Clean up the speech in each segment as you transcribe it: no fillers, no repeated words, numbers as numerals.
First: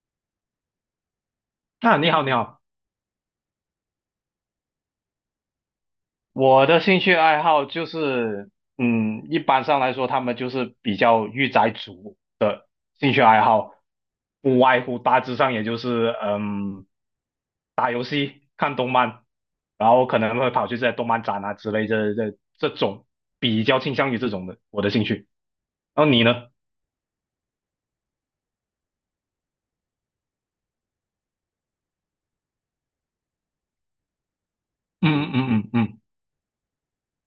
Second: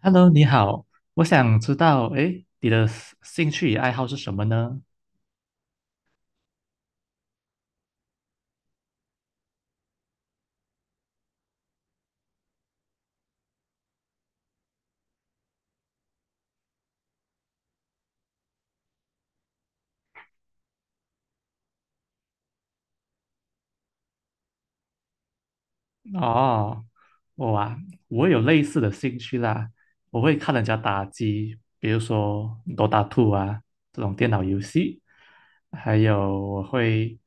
Hello，你好，我想知啊，道，你好，你好。你的兴趣与爱好是什么呢？我的兴趣爱好就是，一般上来说，他们就是比较御宅族的兴趣爱好，不外乎大致上也就是，打游戏、看动漫，然后可能会跑去这些动漫展啊之类这种，比较倾向于这种的我的兴趣。然后你呢？哦，我啊，我有类似的兴趣啦，我会看人家打机，比如说《Dota 2》啊这种电脑游戏，嗯嗯嗯还嗯有我会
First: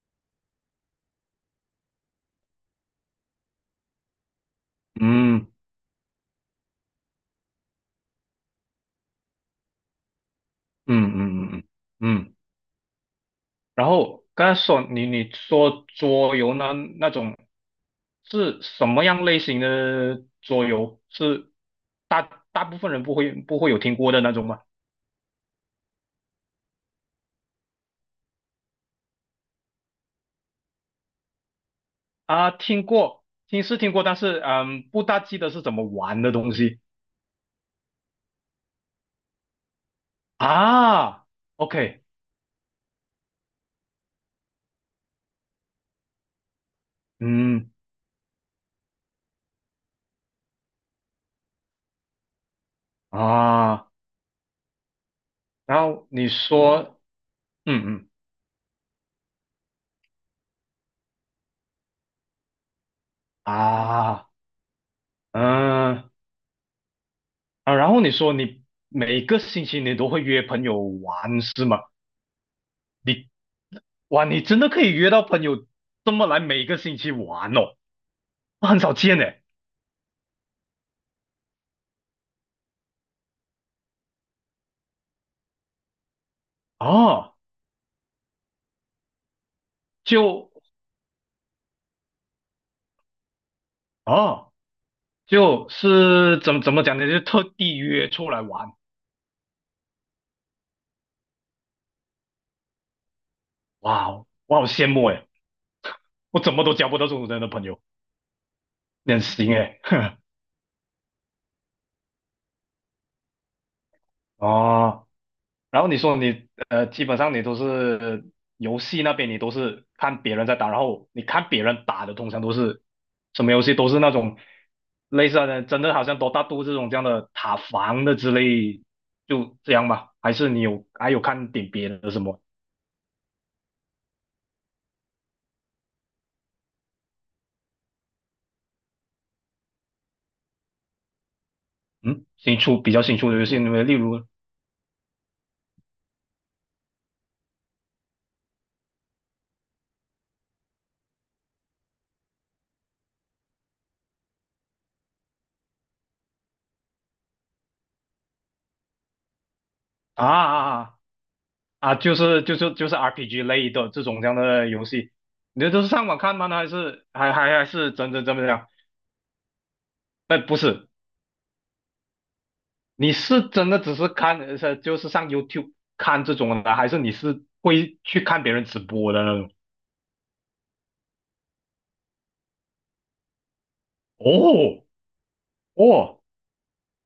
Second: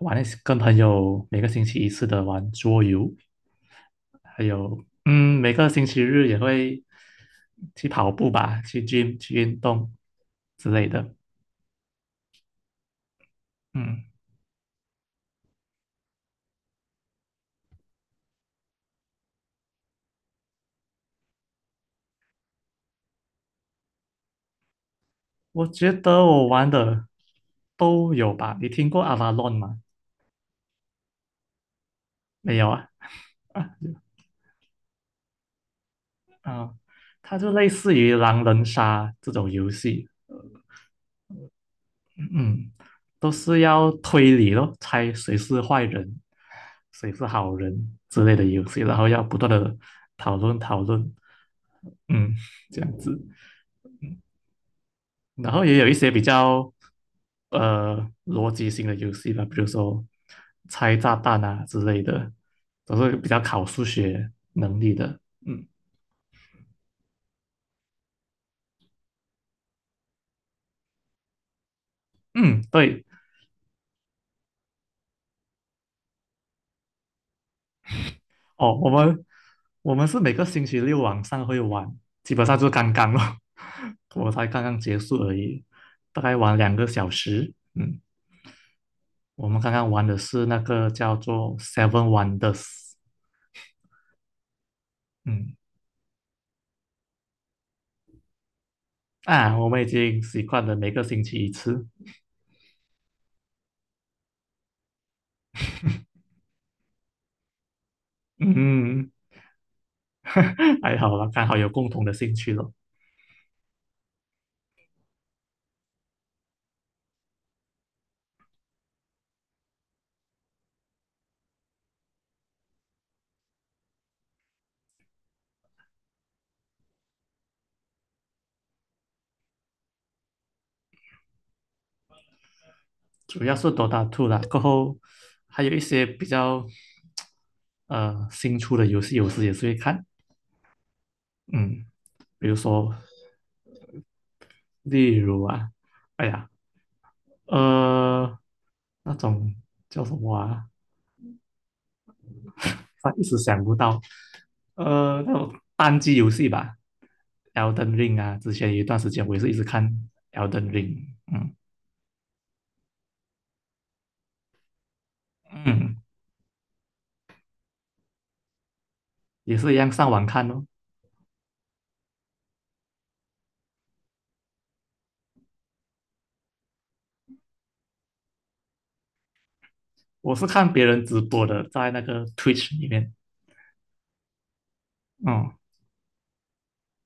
玩一些跟朋友每个星期一次的玩桌游，还有嗯每个星期日也会去跑步吧，去 gym 去运动之类嗯的，嗯嗯嗯嗯。嗯嗯。然嗯。后刚才说你说桌游呢那种是什么样类型的桌游？是大部分人不会有听过的那种吗？我觉得我玩的都有吧。你听过 a v a l o 吗？啊，没有听啊？过，听是听过，但是不大记得是怎么玩的东啊，西。它就类似于狼人杀这种游戏，啊。OK,嗯，都是要推理咯，猜谁是坏人，谁是好嗯人之类的游戏，然后要不断的讨论，嗯，这样子。啊，然后也然有一后些比你较说，嗯嗯逻辑性的游戏吧，比如说拆炸弹啊之类的，都是比较考数啊学能力的。嗯嗯啊，然后你说你每个星期你都会约朋友玩是吗？嗯，对你。哇，你真的可以约到朋友这么来每个星期玩哦，那哦，很我少见们诶。我们是每个星期六晚上会玩，基本上就是刚刚哦，我才刚刚结束而已，大概玩两个小哦，时。嗯，我们刚刚玩的是就那个叫做 Seven Wonders。哦，嗯就是怎么讲呢？就特地约出来玩。啊，我们已经习惯了每个星期一次。哇哦我好羡慕诶，我怎么都交不到这种人的朋友，嗯。你很行诶。还好啦，刚好有共同的兴趣咯，哦，然后你说你基本上你都是游戏那边，你都是看别人在打，然后你看别人打的，通常都是什么游戏都是那种类似的，真的好像多大都这种这样的塔防的之类，就这样吧？还是你有还有看点别的什么？主要是 Dota 二啦，过后还有一些比较新出的游戏，有时也是会看，嗯，嗯，比如新出比说较新出的游戏，你们例如例如啊，哎呀，呃，那种叫什么啊，他一时想不到，那种单机游戏吧，Elden Ring 啊，之前有一段时间我也是一直看 啊 Elden 啊 Ring,啊嗯啊，就是 RPG 类的这种这样的游戏，你这都是嗯，上网看吗？还是真的这样？也是一样上网看哦，你是真的只是看，就是上 YouTube 看这种的，还是你是会去看别人直播的那种？我是看别人直播的，在那个 Twitch 里面。哦哦，哦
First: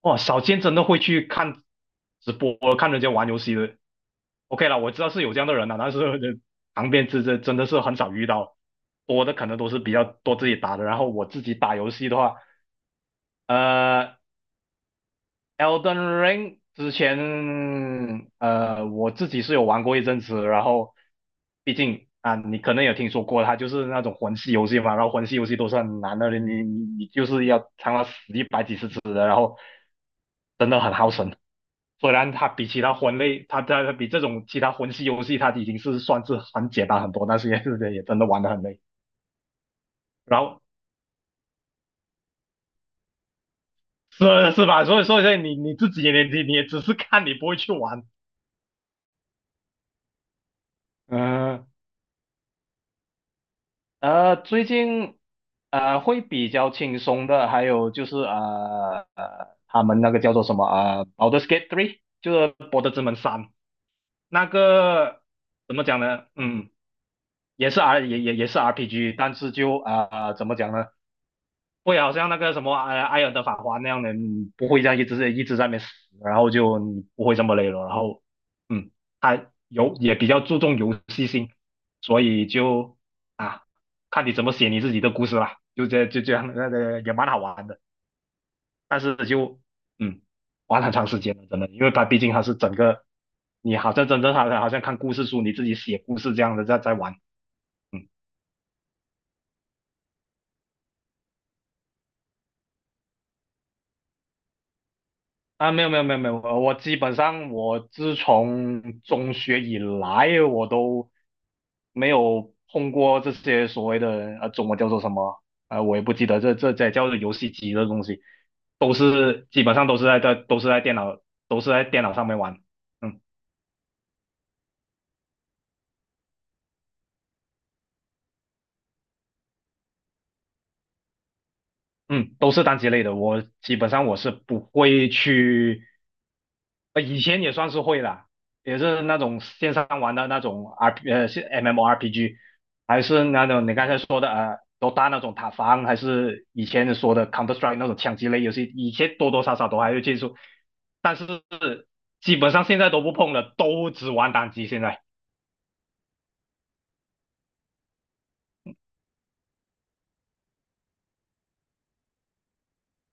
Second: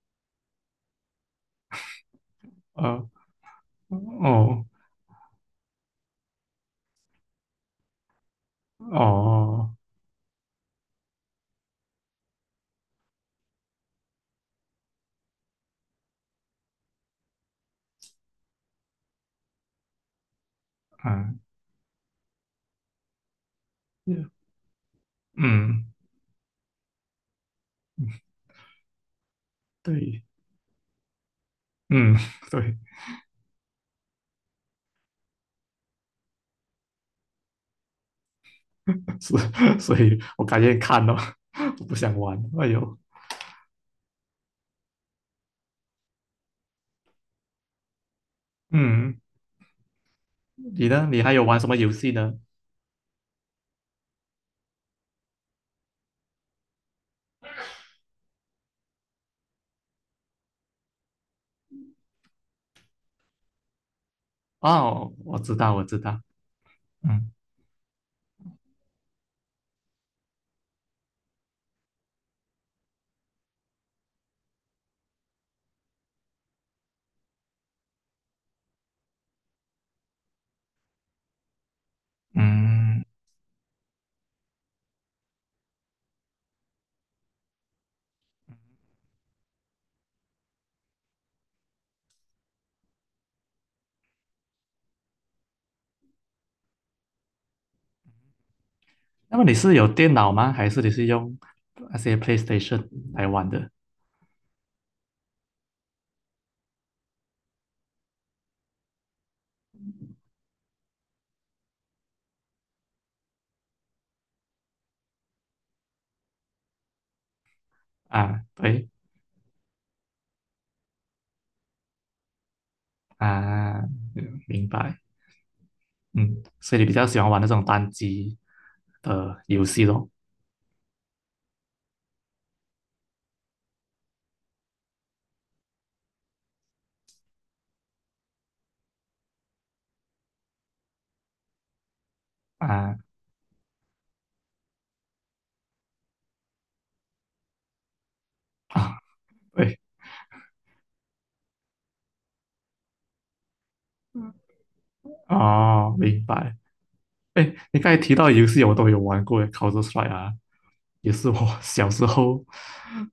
哦，少见真的会去看直播，看人呃，家玩游戏的。哦，OK 了，我知道是有这样的人了，但是旁边这真的是很少遇到，多的可能都哦，是比较多自己打的。然后我自己打游戏的话，呃，Elden Ring 之前，我自己是有玩过一阵子，然后嗯，毕竟啊，你可能有听说过，它就是那种魂系游戏嘛，然后魂系游戏都是嗯，很难的，你就是要尝到死一百几十次的，然后对，真的很耗神。虽嗯，然它比对，其他魂类，它比这种其他魂系游戏，它已经是算是很简单很多，但是也是也真的玩得很累。是，所以然我感后觉看了，我不想玩。哎呦，是吧？所以你自己也你也只是看，你不会去玩。嗯，你呢？你还有玩什嗯、么游戏呢？最近会比较轻松的，还有就是他们那个叫做什么啊，《Baldur's Gate three,就是《博德之门三》那哦，个我知道，怎么我知讲道。呢？嗯，嗯也是 R 也也也是 RPG,但是就怎么讲呢？会啊好像那个什么埃尔的法环那样的，你不会这样一直一直在那边死，然后就你不会这么累了。然后，嗯，他有也比较注重游戏性，所以就嗯，啊，看你怎么写你自己的故事啦，就这样，那个也蛮好玩的。但是就嗯，玩很长时间了，真的，因为它毕竟它是整个，你好像真正好像看故事书，你自己写故事这样的在玩。嗯。那么你是有电脑吗？还是你是用那些 PlayStation 来玩的？啊，没有没有没有没有，我基本上我自从中学以来，我都没有碰过这些所谓的中文叫做什么我也不记得这叫做游戏机的东西，啊，对都是基本上都是在电脑都是在电脑上面玩，嗯啊，明白。嗯，所以你比较喜欢玩那种单机的游戏咯？嗯，都是单机类的，我基本上我是不会去以前也算是会啦，也是那种线上玩的那种 是 M M O R P G,啊还是那种你刚才说的那种塔防，还是以前说的 Counter Strike 那种枪击类游戏，以啊，前多多少少都对，还会接触，但是基本上现在都不碰了，都只玩单机现在哦，明白。哎，你刚才提到游戏，我都有玩过，Counter Strike 啊，也是我 小时候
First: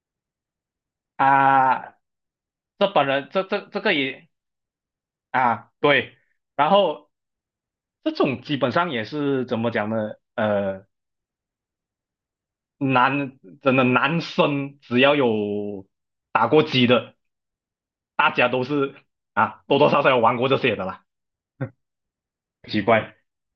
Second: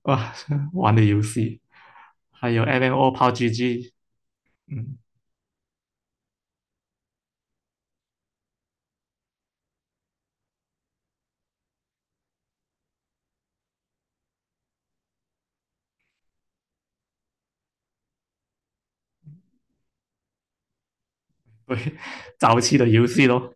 啊玩的游戏，啊。还有 这本 MMO、人这这这 PUBG,个也嗯，啊对，然后这种基本上也是怎么讲呢？呃。真的男生只要有打过机的，大家都是啊多多少少有玩过这些的啦。对，早期奇的游怪，戏咯。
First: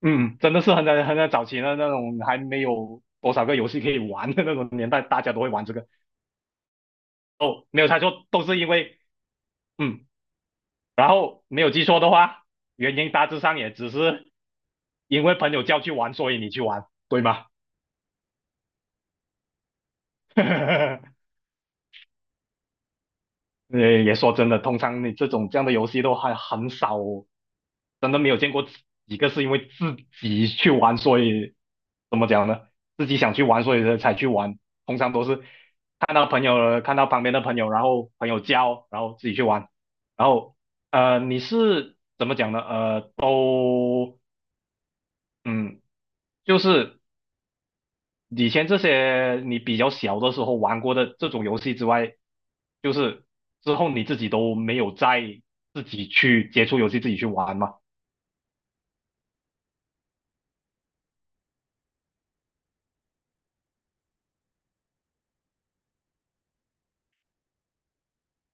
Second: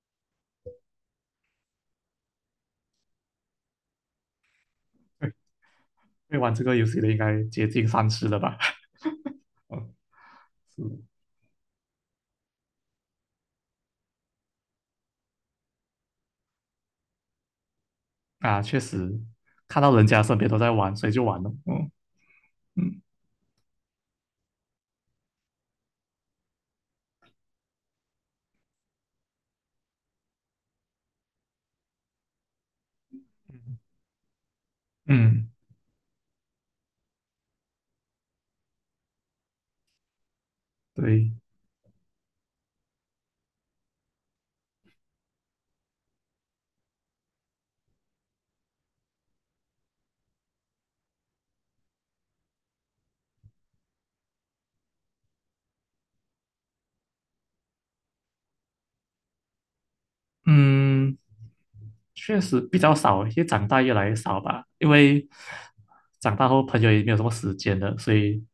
嗯，真的是很在很在早期的那种还没有多少个游戏可以玩的那种年代，大会家都会玩这个。会玩这个游戏的应该哦，接没近有猜三错，十了都吧？是因为 嗯，嗯，是然后没有记错的话，原因大致上也只是因为朋友叫去玩，所以你去玩，对吗？啊，确实看到人家身边都在玩，所以 就玩了。嗯嗯也说真的，通常你这种这样的游戏都还很少，真的没有见过几个是因为自己去玩，所以怎么讲呢？自己想去玩，所以才去玩。通常都是嗯，看到朋友，看到旁边的朋友，然后朋友教，然后自己去玩。然后对。你是怎么讲呢？都嗯，就是。以前这些你比较小的时候玩过的这种游戏之外，就是之后你自己都没有再自己去接触游戏，自己去玩嘛。嗯，确实比较少，因为长大越来越少吧。因为长大后朋友也没有什么时间了，所以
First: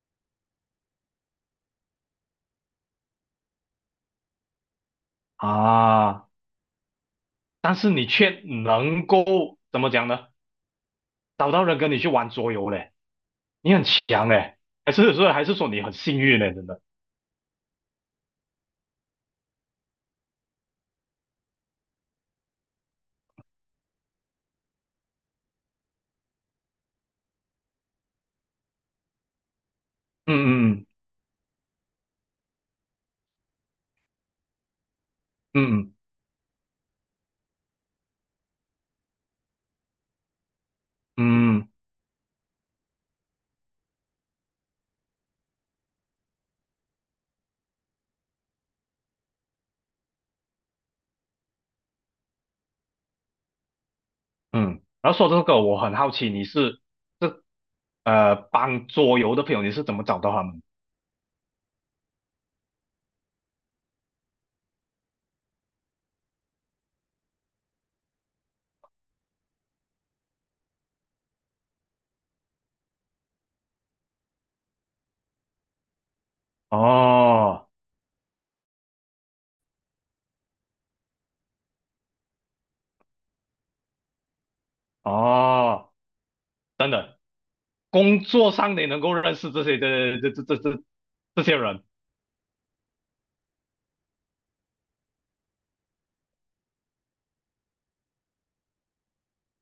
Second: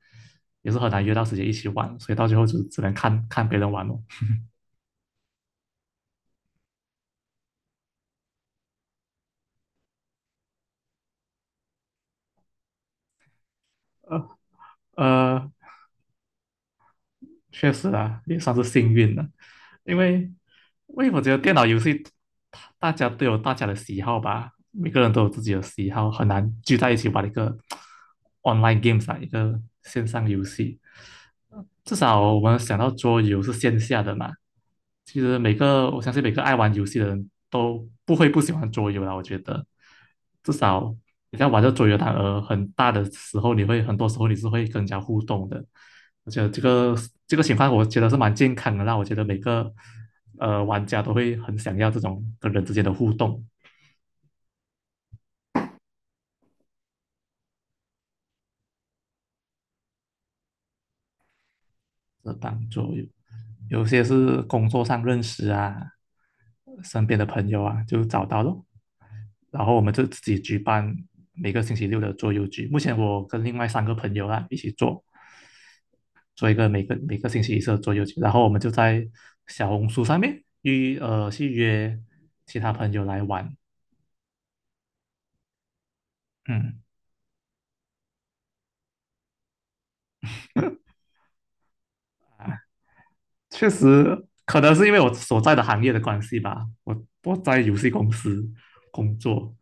也是很难约到时间一起玩，所以到最后就只能看看别人玩哦。啊，但是你却能够怎么讲呢？找到人跟你去玩桌游嘞，你很强呃嘞，还是说还呃，是说你很幸运嘞？真的，确实啊，也算是幸运了，因为因为我觉得电脑游戏大家都有大家的喜好吧，每个人都有自己的喜好，很难聚在一起玩一个 online games 啊，一个线上游嗯戏。嗯至少我们想到桌游是线下的嘛，其实每个嗯我相信每个爱玩游戏的人都不会不喜欢桌游啦。我觉得，至少你在嗯玩嗯这桌游，它很大的时候，你会很多时候你是会跟人家互动的。我觉得这个情况，我觉得是蛮健康的啦。我觉得每个玩家都会很想要这种跟人之间的互动。嗯。然后说这个，我很好奇你是这帮桌游的朋友，你是怎么找到他们？是帮助有些是工作上认识啊，身边的朋友啊，就找到咯。然后我们就自己举办每个星期六的桌游局。目前我跟另外三个朋友啊一起做，做一个每个星期一哦次的桌游局。然后我们就在小红书上面去约其他朋友来玩，哦。嗯。工作上你能够认识这些的这些人确实，可能是因为我所在的行业的关系吧，我在游戏公司工作，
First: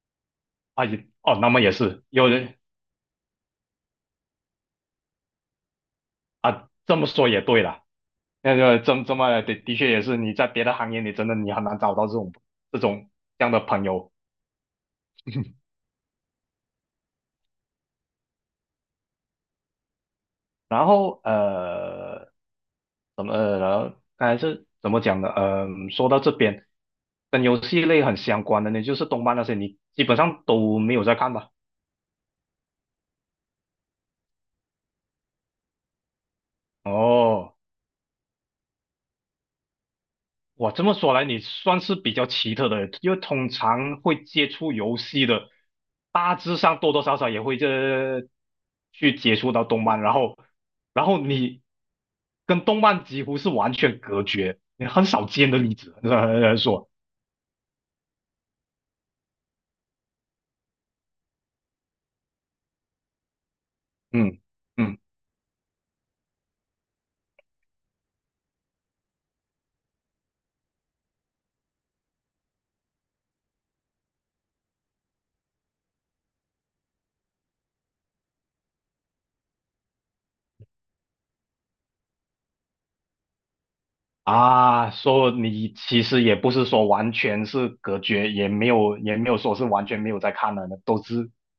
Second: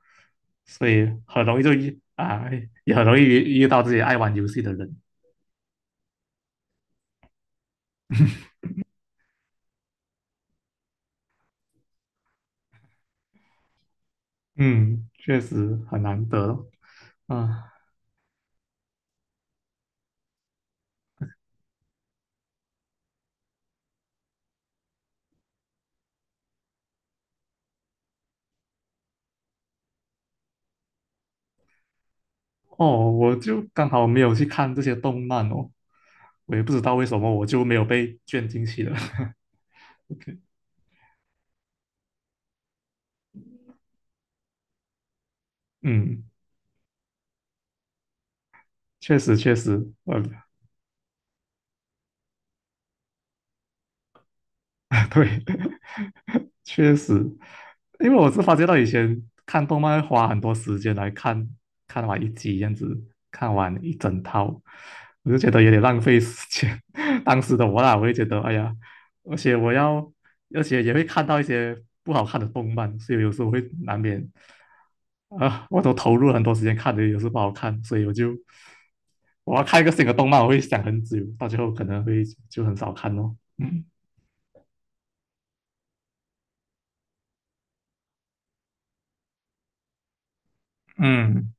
啊，所以也哦，很那容么易也就遇是有啊，人也很容易遇到自己爱玩游戏的人。啊，这么说也对了，那个这这么的的确也是你在别的行业你真的你很难找到这种这样的朋友，嗯，确实很难得啊。然后怎么然后刚才是怎么讲的？说到这边跟游戏类很相关的呢，就是动漫那些，你基本上都没有在看吧？哦，我就刚好没有去看这些动漫哦，我也不知道为什么我哦。就没有被卷进去了。OK,哇，这么说来，你算是比较奇特的，因为通常会接触游戏的，嗯，大致上多多少少也会这去确接实触确到动实，漫，然后，然后你跟动漫几乎是完全隔绝，你很少对，见的例子，说，确实，因为我是发觉到以前看动漫会花很多时间来看，看完一集这样子，看完一整嗯套，嗯我就觉得有点浪费时间。当时的我啦，我也觉得，哎呀，而且我要，而且也会看到一些不好看的动漫，所以有时候会难免，啊、我都投入了很多时间看的，有时候不好看，所以我就我要看一个新的动漫，我会想很久，到最后可能会就很少看哦。啊，说你其实也不是说完全是隔绝，也没有说是完全没有在看了的，都是嗯。嗯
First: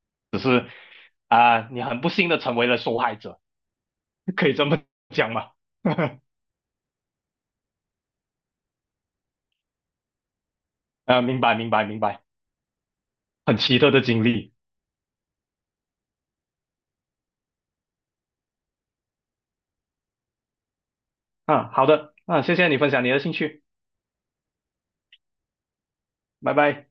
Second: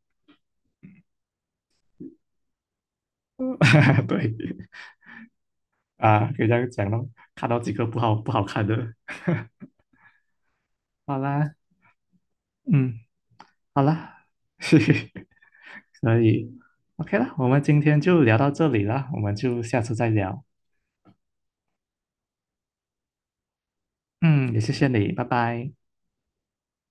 啊，你很不幸的成为了受害者，对可以这么讲吗？啊，可以这样讲咯，看到几个不好看的，好啊，明啦，白明白明白，嗯，很奇好特的经啦，历。嘿嘿，所以 OK 啦，我们今天就聊到这里啦，我们就下次再聊，啊，好的，啊，谢谢你分享你的兴趣，嗯，也谢谢你，拜拜。拜拜。